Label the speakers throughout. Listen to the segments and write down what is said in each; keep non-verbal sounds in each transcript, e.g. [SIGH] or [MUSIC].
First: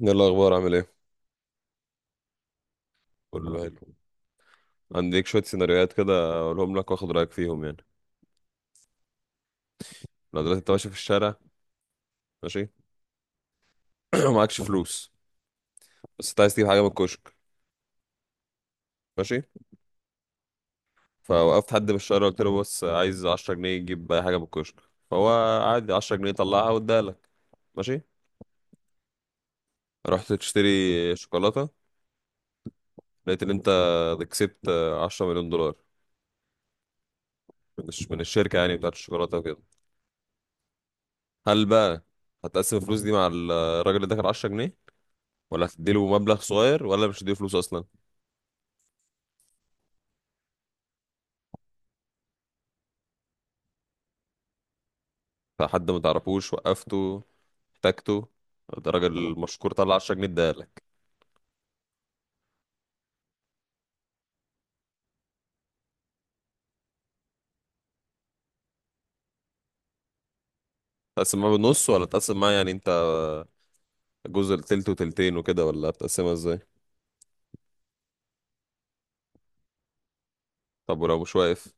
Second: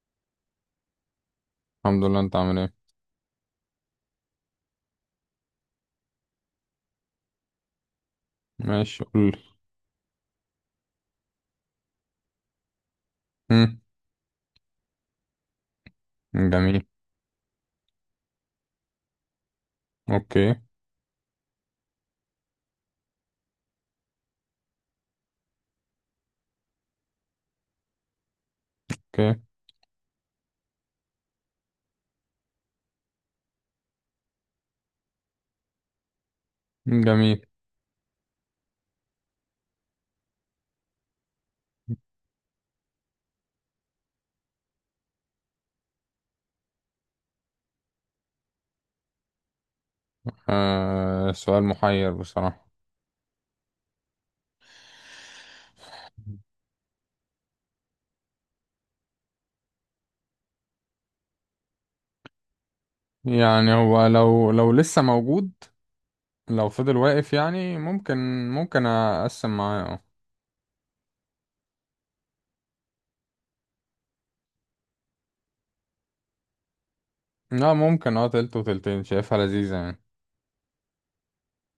Speaker 1: ايه الاخبار؟ عامل ايه؟
Speaker 2: الحمد لله. انت عامل ايه؟
Speaker 1: كله الحمد حلو لله. عنديك شويه سيناريوهات كده اقولهم لك واخد رايك فيهم يعني.
Speaker 2: ماشي، قول لي.
Speaker 1: لو دلوقتي انت ماشي في الشارع، ماشي [CLEARS THROAT] ومعكش فلوس، بس انت
Speaker 2: مم،
Speaker 1: عايز تجيب حاجه
Speaker 2: جميل.
Speaker 1: من الكشك، ماشي.
Speaker 2: اوكي.
Speaker 1: فوقفت حد في الشارع قلت له بص عايز 10 جنيه تجيب اي حاجه من الكشك، فهو عادي 10 جنيه طلعها واداها لك، ماشي.
Speaker 2: اوكي،
Speaker 1: رحت تشتري شوكولاته، لقيت ان انت كسبت 10 مليون دولار
Speaker 2: جميل.
Speaker 1: من الشركه يعني بتاعت الشوكولاته وكده. هل بقى هتقسم الفلوس دي مع الراجل اللي داخل 10 جنيه، ولا هتديله مبلغ صغير، ولا مش هتديله فلوس اصلا؟
Speaker 2: آه، سؤال محير بصراحة.
Speaker 1: فحد ما تعرفوش وقفته، احتاجته، ده راجل مشكور طلع 10 جنيه اداهالك.
Speaker 2: يعني هو لو لسه موجود، لو فضل واقف يعني ممكن، اقسم معاه، اه.
Speaker 1: تقسم معاه بالنص، ولا تقسم معاه يعني انت جزء تلت وتلتين وكده، ولا بتقسمها ازاي؟
Speaker 2: لا، ممكن، اه، تلت وتلتين شايفها لذيذة يعني.
Speaker 1: طب ولو مش واقف،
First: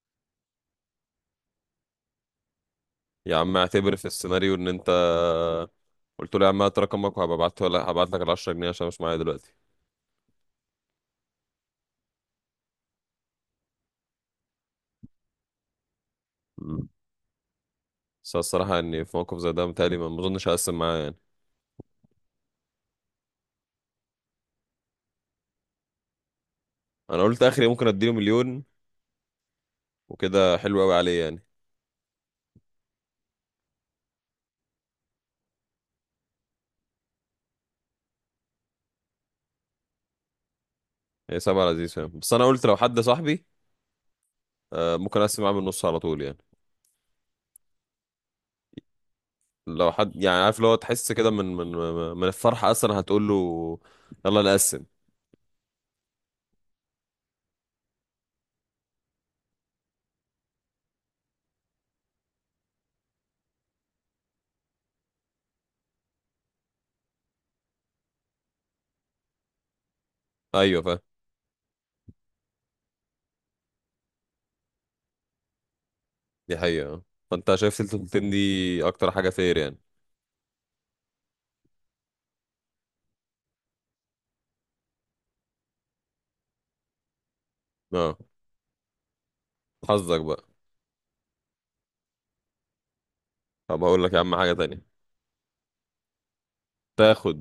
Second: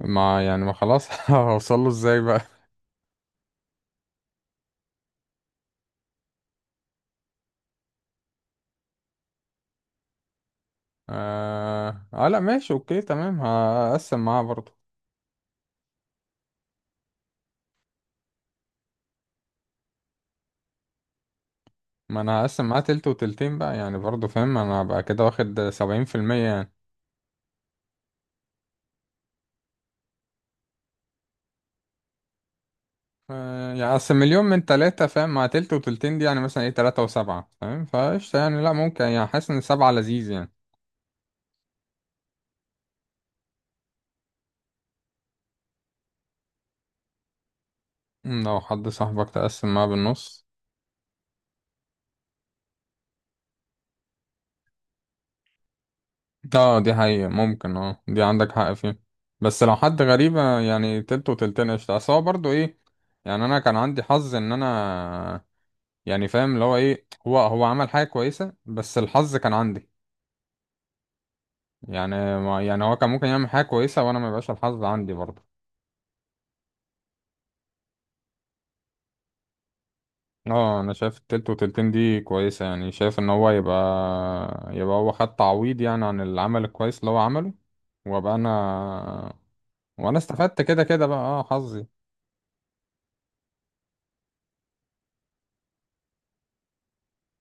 Speaker 2: ما يعني ما خلاص [LAUGHS] هوصله ازاي بقى؟
Speaker 1: يا عم اعتبر في السيناريو ان انت قلت له يا عم هات رقمك وهبقى ابعت، ولا هبعت لك ال 10 جنيه عشان مش معايا دلوقتي.
Speaker 2: آه، لا، ماشي، اوكي، تمام، هقسم معاه برضه.
Speaker 1: مم. بس أنا الصراحه اني في موقف زي ده متهيألي ما اظنش هقسم معاه يعني.
Speaker 2: ما انا هقسم معاه تلت وتلتين بقى، يعني برضه فاهم انا هبقى كده واخد 70% يعني.
Speaker 1: انا قلت اخري ممكن اديله مليون وكده حلو قوي عليه يعني.
Speaker 2: آه، يعني أصل مليون من تلاتة، فاهم، مع تلت وتلتين دي، يعني مثلا ايه، تلاتة وسبعة، فاهم، فقشطة يعني. لأ، ممكن، يعني حاسس إن سبعة لذيذ يعني.
Speaker 1: هي سبعة لذيذ فاهم، بس انا قلت لو حد صاحبي، ممكن اقسم معاه بالنص على طول يعني.
Speaker 2: مم، لو حد صاحبك تقسم معاه
Speaker 1: لو حد يعني
Speaker 2: بالنص.
Speaker 1: عارف اللي هو تحس كده من الفرحة أصلا هتقول له يلا نقسم.
Speaker 2: اه، دي حقيقة، ممكن، اه دي عندك حق فيه. بس لو حد غريب، آه، يعني تلت وتلتين قشطة، أصل هو برضه ايه. يعني أنا كان عندي حظ إن أنا، يعني فاهم اللي هو ايه، هو عمل حاجة كويسة بس الحظ كان عندي.
Speaker 1: أيوة فاهم،
Speaker 2: يعني هو كان ممكن يعمل حاجة كويسة وأنا ما يبقاش الحظ عندي برضه.
Speaker 1: دي حقيقة. فأنت شايف سلسلة التين دي أكتر حاجة فير يعني.
Speaker 2: اه، انا شايف التلت وتلتين دي كويسة، يعني شايف ان هو يبقى، يبقى هو خد تعويض يعني عن العمل الكويس اللي هو عمله،
Speaker 1: اه
Speaker 2: وابقى انا، وانا
Speaker 1: حظك بقى.
Speaker 2: استفدت كده كده بقى. اه، حظي.
Speaker 1: طب هقول لك يا عم حاجة تانية. تاخد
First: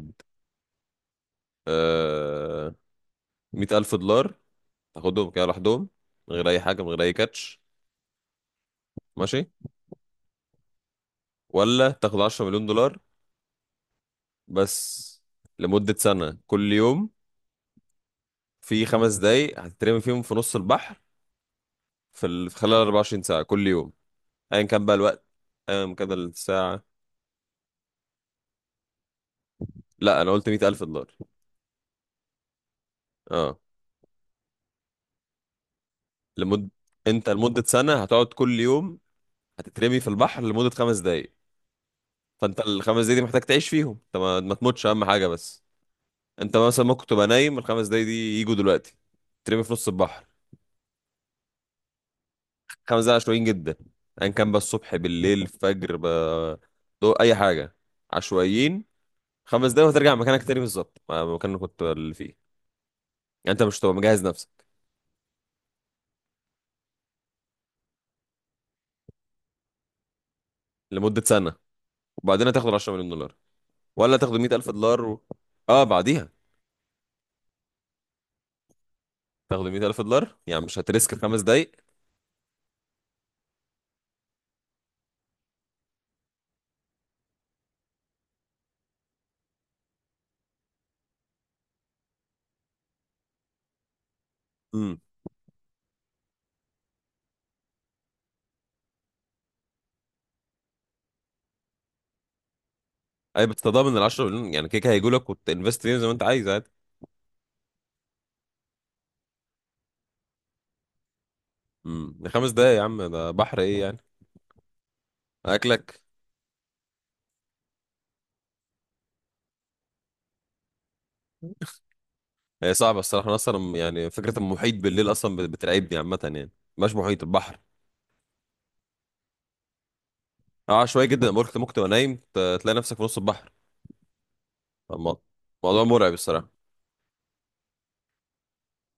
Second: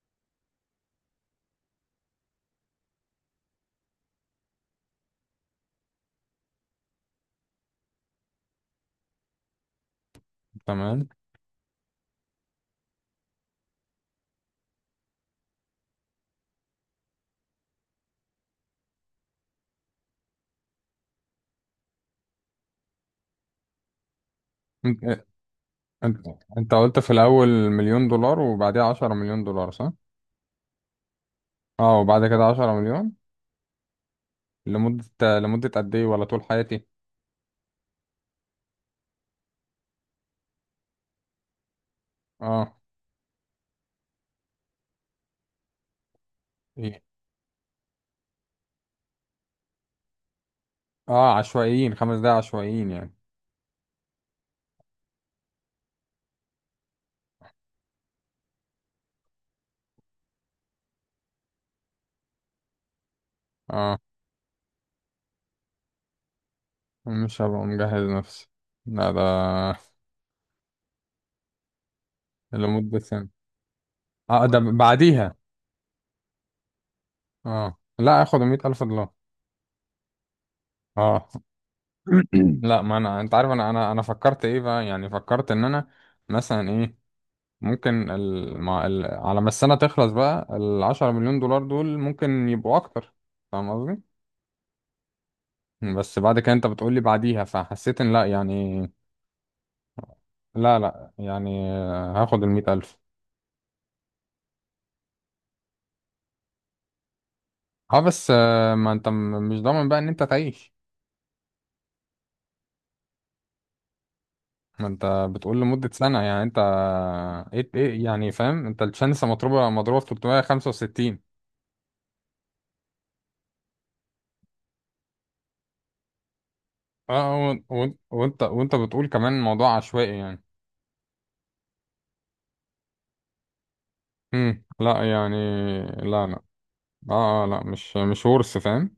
Speaker 1: آه مية ألف دولار، تاخدهم كده لوحدهم، من غير أي حاجة، من غير أي كاتش، ماشي،
Speaker 2: تمام.
Speaker 1: ولا تاخد عشرة مليون دولار بس لمدة سنة كل يوم، في خمس دقايق هتترمي فيهم في نص البحر، في خلال 24 ساعة كل يوم، ايا كان بقى الوقت،
Speaker 2: انت
Speaker 1: ايا كان
Speaker 2: انت انت
Speaker 1: الساعة.
Speaker 2: قلت في الاول مليون دولار، وبعديها عشرة مليون دولار، صح؟
Speaker 1: لا انا قلت مية الف دولار.
Speaker 2: اه، وبعد كده عشرة مليون.
Speaker 1: اه.
Speaker 2: لمدة قد ايه، ولا طول
Speaker 1: لمد
Speaker 2: حياتي؟
Speaker 1: انت لمدة سنة هتقعد كل يوم هتترمي في البحر لمدة خمس دقايق، فانت
Speaker 2: اه.
Speaker 1: الخمس دقايق دي محتاج تعيش فيهم، انت ما تموتش اهم حاجة بس. انت مثلا
Speaker 2: إيه؟
Speaker 1: ممكن تبقى نايم الخمس دقايق دي يجوا دلوقتي ترمي في نص البحر.
Speaker 2: اه، عشوائيين، خمس دقايق عشوائيين
Speaker 1: خمس
Speaker 2: يعني.
Speaker 1: دقايق عشوائيين جدا، ايا كان بقى الصبح بالليل الفجر بقى، اي حاجة. عشوائيين خمس دقايق، وهترجع مكانك تاني بالظبط مكانك كنت اللي فيه يعني، انت مش هتبقى
Speaker 2: اه،
Speaker 1: مجهز نفسك.
Speaker 2: مش هبقى مجهز نفسي. لا، ده
Speaker 1: لمدة سنة، وبعدين هتاخد 10
Speaker 2: لمدة
Speaker 1: مليون
Speaker 2: سنة.
Speaker 1: دولار، ولا تاخدوا
Speaker 2: اه، ده
Speaker 1: 100,000 دولار و...
Speaker 2: بعديها.
Speaker 1: اه بعديها.
Speaker 2: اه، لا، اخد مية الف دولار.
Speaker 1: تاخدوا 100,000 دولار يعني مش هتريسك
Speaker 2: اه.
Speaker 1: خمس دقايق.
Speaker 2: لا، ما انا انت عارف، انا انا فكرت ايه بقى، يعني فكرت ان انا مثلا ايه ممكن على ما السنة تخلص بقى، العشرة مليون دولار دول ممكن يبقوا اكتر، فاهم قصدي.
Speaker 1: امم
Speaker 2: بس بعد كده انت بتقولي بعديها، فحسيت ان لا يعني. لا، لا، يعني آه، هاخد المية الف.
Speaker 1: اي بتتضامن ال 10 مليون يعني كيكه هيجوا لك وتنفست فيهم زي ما انت عايز عادي.
Speaker 2: اه، بس آه، ما انت مش ضامن بقى ان انت تعيش.
Speaker 1: ده خمس دقايق يا عم ده بحر ايه يعني؟
Speaker 2: ما انت بتقول لمدة
Speaker 1: اكلك.
Speaker 2: سنة، يعني انت ايه يعني، فاهم، انت الشانس مضروبة في 365.
Speaker 1: هي صعبه الصراحه، انا اصلا يعني فكره المحيط بالليل اصلا بترعبني عامه يعني، مش محيط
Speaker 2: اه،
Speaker 1: البحر.
Speaker 2: وانت بتقول كمان موضوع عشوائي يعني.
Speaker 1: اه شويه جدا، أبقى قلت ممكن تبقى نايم تلاقي نفسك في نص البحر.
Speaker 2: لا
Speaker 1: الم-
Speaker 2: يعني.
Speaker 1: الموضوع مرعب
Speaker 2: لا، لا.
Speaker 1: الصراحه.
Speaker 2: اه آه، لا، مش ورث، فاهم.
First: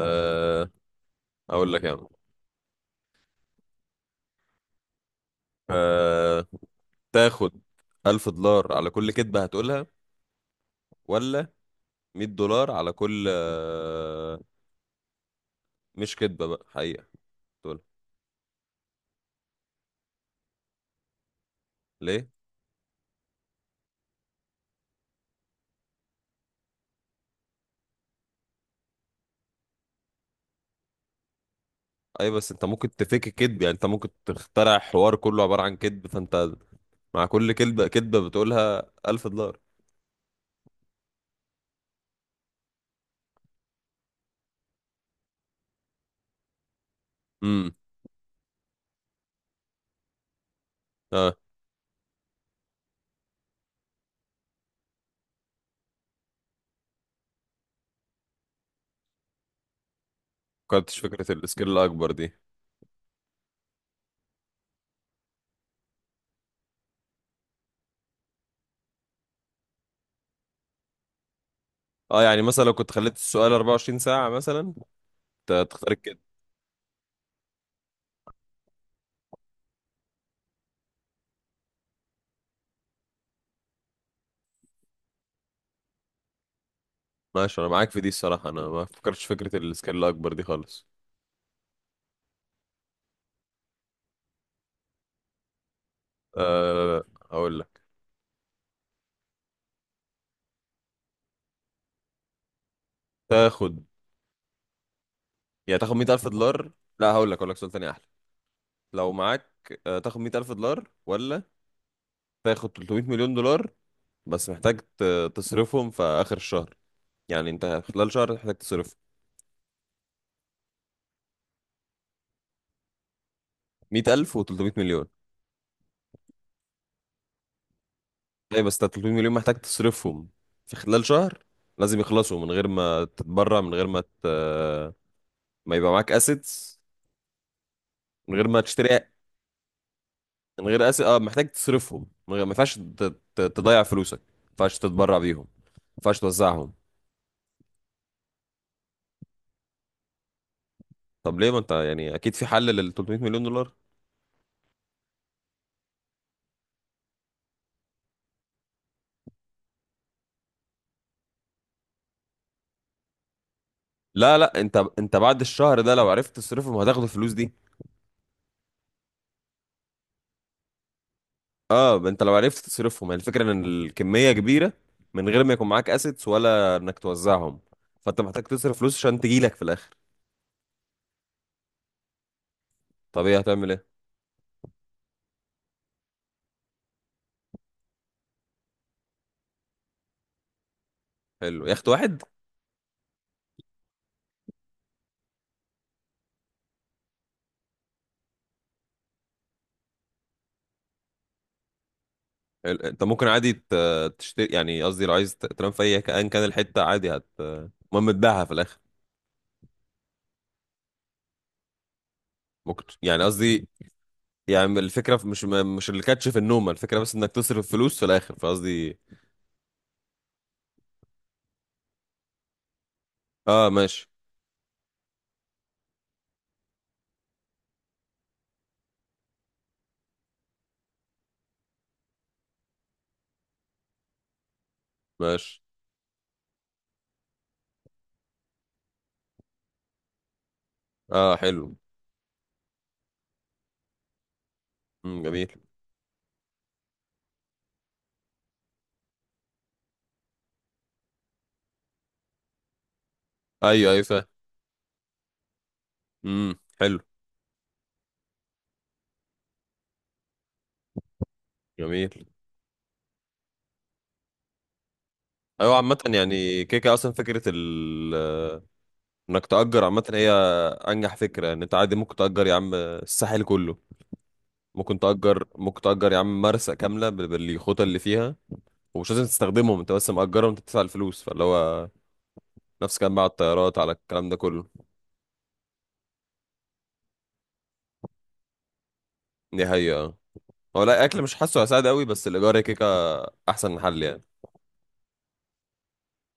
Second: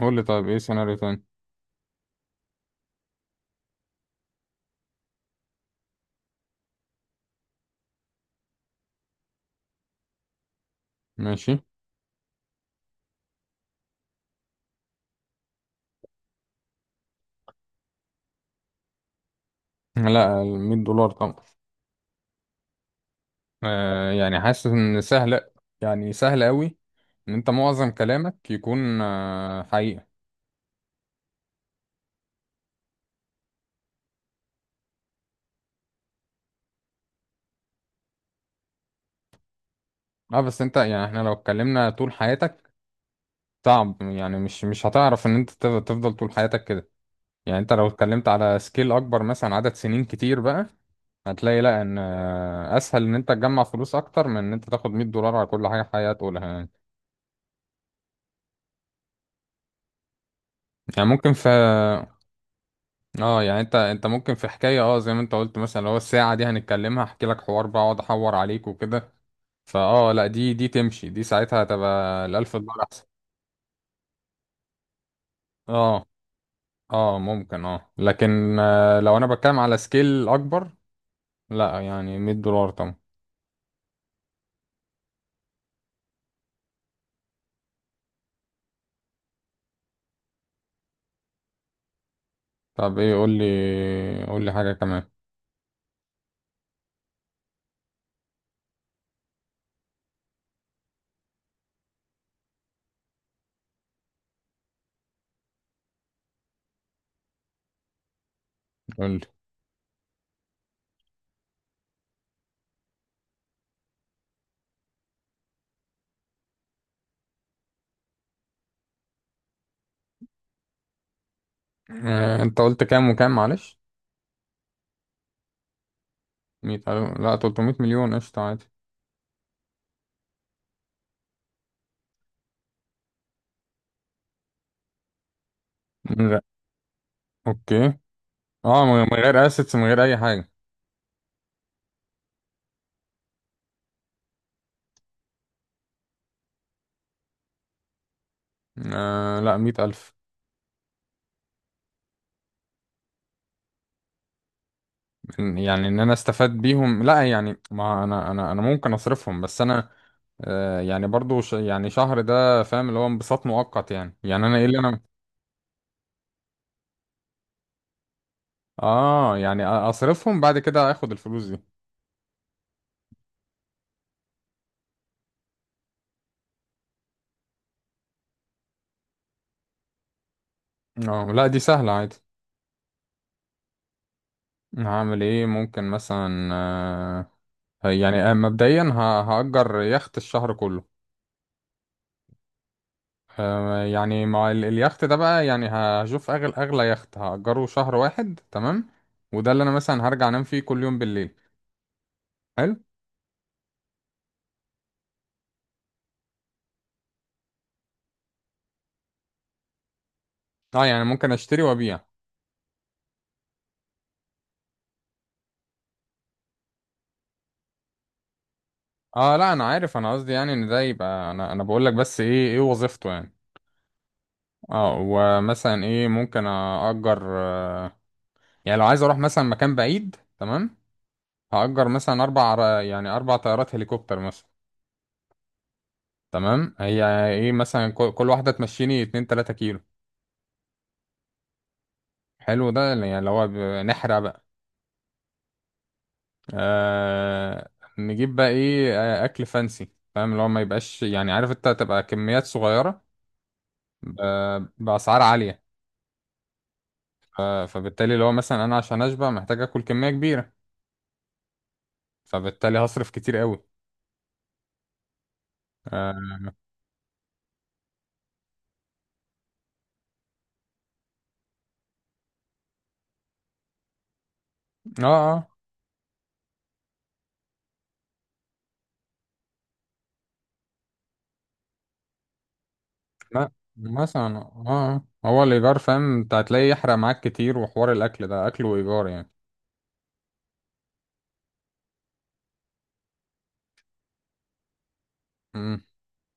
Speaker 2: قول لي طيب، ايه سيناريو تاني؟
Speaker 1: اقول لك يعني. أه... تاخد 1000 دولار على كل كذبه هتقولها، ولا
Speaker 2: ماشي.
Speaker 1: 100 دولار على كل مش كدبة بقى، حقيقة. دول
Speaker 2: لا، ال $100 طبعا.
Speaker 1: ليه؟
Speaker 2: آه، يعني حاسس ان سهل، يعني سهل قوي، ان انت معظم كلامك يكون آه حقيقة.
Speaker 1: اي بس انت ممكن تفك كدب، يعني انت ممكن تخترع حوار كله عبارة عن كدب، فانت مع كل كدبة بتقولها 1000 دولار.
Speaker 2: اه، بس انت، يعني احنا لو اتكلمنا طول حياتك، صعب، يعني مش هتعرف ان انت تفضل طول حياتك كده. يعني انت
Speaker 1: امم
Speaker 2: لو اتكلمت على سكيل اكبر مثلا، عدد سنين كتير بقى،
Speaker 1: اه.
Speaker 2: هتلاقي لا، ان آه، اسهل ان انت تجمع فلوس اكتر من ان انت تاخد $100 على كل حاجه حقيقه تقولها يعني.
Speaker 1: كنتش
Speaker 2: يعني
Speaker 1: فكرة
Speaker 2: ممكن في،
Speaker 1: السكيل الاكبر دي.
Speaker 2: اه، يعني انت ممكن في حكايه، اه، زي ما انت قلت مثلا، لو الساعه دي هنتكلمها، احكي لك حوار بقى، اقعد احور عليك وكده. فاه، لا دي تمشي، دي ساعتها
Speaker 1: اه
Speaker 2: هتبقى ال
Speaker 1: يعني
Speaker 2: 1000
Speaker 1: مثلا لو
Speaker 2: دولار
Speaker 1: كنت
Speaker 2: احسن.
Speaker 1: خليت السؤال 24 ساعة مثلا تختار
Speaker 2: اه
Speaker 1: الكدب.
Speaker 2: اه ممكن، اه، لكن آه، لو انا بتكلم على سكيل اكبر، لا يعني $100 طبعا.
Speaker 1: ماشي انا معاك في دي الصراحة، انا ما فكرتش فكرة السكيل الاكبر دي خالص.
Speaker 2: طب ايه، قول لي، قول لي حاجه كمان.
Speaker 1: أه. هقول لك. تاخد يعني تاخد 100,000 دولار. لا هقول لك، هقول لك سؤال تاني احلى.
Speaker 2: قول
Speaker 1: لو
Speaker 2: لي.
Speaker 1: معاك، تاخد مية ألف دولار، ولا تاخد 300 مليون دولار بس محتاج تصرفهم في آخر الشهر، يعني أنت خلال شهر محتاج تصرف
Speaker 2: آه، انت قلت كام وكام، معلش؟
Speaker 1: مية ألف و300 مليون.
Speaker 2: 100 ألف، لا، 300 مليون قشطة
Speaker 1: أي
Speaker 2: عادي.
Speaker 1: بس أنت 300 مليون محتاج تصرفهم في خلال شهر، لازم يخلصوا من غير ما تتبرع، من غير ما ت... ما يبقى معاك
Speaker 2: من غير.
Speaker 1: أسيتس،
Speaker 2: أوكي.
Speaker 1: من غير ما
Speaker 2: أه، من
Speaker 1: تشتري.
Speaker 2: من غير أسيتس، من غير أي حاجة.
Speaker 1: من غير أسيت، أه محتاج تصرفهم من غير ما ينفعش ت... تضيع فلوسك، ما ينفعش تتبرع بيهم، ما ينفعش توزعهم.
Speaker 2: آه، لا، 100 ألف.
Speaker 1: طب ليه؟ ما أنت يعني أكيد في حل لل 300 مليون دولار.
Speaker 2: يعني إن أنا أستفاد بيهم، لا يعني، ما أنا أنا ممكن أصرفهم، بس أنا آه، يعني برضو، يعني شهر ده فاهم، اللي هو انبساط مؤقت، يعني
Speaker 1: لا
Speaker 2: أنا
Speaker 1: لا،
Speaker 2: إيه اللي
Speaker 1: انت
Speaker 2: أنا.
Speaker 1: انت بعد الشهر ده لو عرفت تصرفهم هتاخد الفلوس دي.
Speaker 2: أه، يعني أصرفهم بعد كده آخد الفلوس دي.
Speaker 1: اه ما انت لو عرفت تصرفهم، يعني الفكره ان الكميه كبيره من غير ما يكون معاك اسيتس ولا انك توزعهم، فانت محتاج تصرف فلوس عشان تجيلك في الاخر.
Speaker 2: أه، لا دي سهلة عادي.
Speaker 1: طب ايه هتعمل ايه؟
Speaker 2: هعمل إيه؟ ممكن مثلا آه، يعني آه، مبدئيا هأجر يخت الشهر كله.
Speaker 1: حلو يخت واحد.
Speaker 2: آه، يعني مع اليخت ده بقى، يعني هشوف اغلى يخت هأجره شهر واحد، تمام. وده اللي انا مثلا هرجع انام فيه كل يوم بالليل. حلو.
Speaker 1: حلو. انت ممكن عادي تشتري يعني، قصدي لو عايز تنام في اي كان كان الحته عادي هت المهم تبيعها في الاخر.
Speaker 2: اه، يعني ممكن اشتري وابيع.
Speaker 1: ممكن ت- يعني قصدي، يعني الفكره في- مش مش الكاتش في النوم، الفكره بس انك تصرف فلوس في الاخر، فقصدي
Speaker 2: اه، لا انا عارف، انا قصدي يعني ان ده يبقى، انا بقول لك بس ايه وظيفته يعني.
Speaker 1: اه ماشي.
Speaker 2: اه، ومثلا ايه ممكن اأجر، آه، يعني لو عايز اروح مثلا مكان بعيد، تمام، هأجر مثلا اربع اربع طيارات هليكوبتر مثلا.
Speaker 1: ماشي
Speaker 2: تمام، هي ايه مثلا كل واحدة تمشيني اتنين تلاتة كيلو.
Speaker 1: اه حلو.
Speaker 2: حلو، ده يعني اللي هو، نحرق
Speaker 1: جميل.
Speaker 2: آه. نجيب بقى ايه، آه، اكل فانسي، فاهم اللي هو ما يبقاش، يعني عارف انت، تبقى كميات صغيره
Speaker 1: ايوه ايوه فاهم.
Speaker 2: باسعار عاليه.
Speaker 1: حلو.
Speaker 2: فبالتالي اللي هو مثلا انا عشان اشبع محتاج اكل كميه كبيره،
Speaker 1: جميل.
Speaker 2: فبالتالي هصرف كتير قوي.
Speaker 1: ايوه عامه
Speaker 2: اه.
Speaker 1: يعني كيكه اصلا فكره ال انك تأجر عامه، هي انجح فكره. ان انت عادي ممكن تأجر يا عم الساحل كله، ممكن
Speaker 2: اه،
Speaker 1: تأجر،
Speaker 2: آه،
Speaker 1: ممكن تأجر يا عم مرسى كامله بالخطى اللي فيها، ومش لازم تستخدمهم انت، بس مأجرهم انت بتدفع الفلوس، فاللي هو نفس كان بقى على
Speaker 2: ما
Speaker 1: الطيارات، على الكلام ده
Speaker 2: مثلا اه
Speaker 1: كله.
Speaker 2: آه. هو الايجار، فاهم انت هتلاقيه يحرق معاك كتير، وحوار الاكل ده اكل وايجار،
Speaker 1: دي حقيقه. هو لا اكل مش حاسه هيساعد قوي، بس الايجار هي كيكه، احسن حل يعني.
Speaker 2: يعني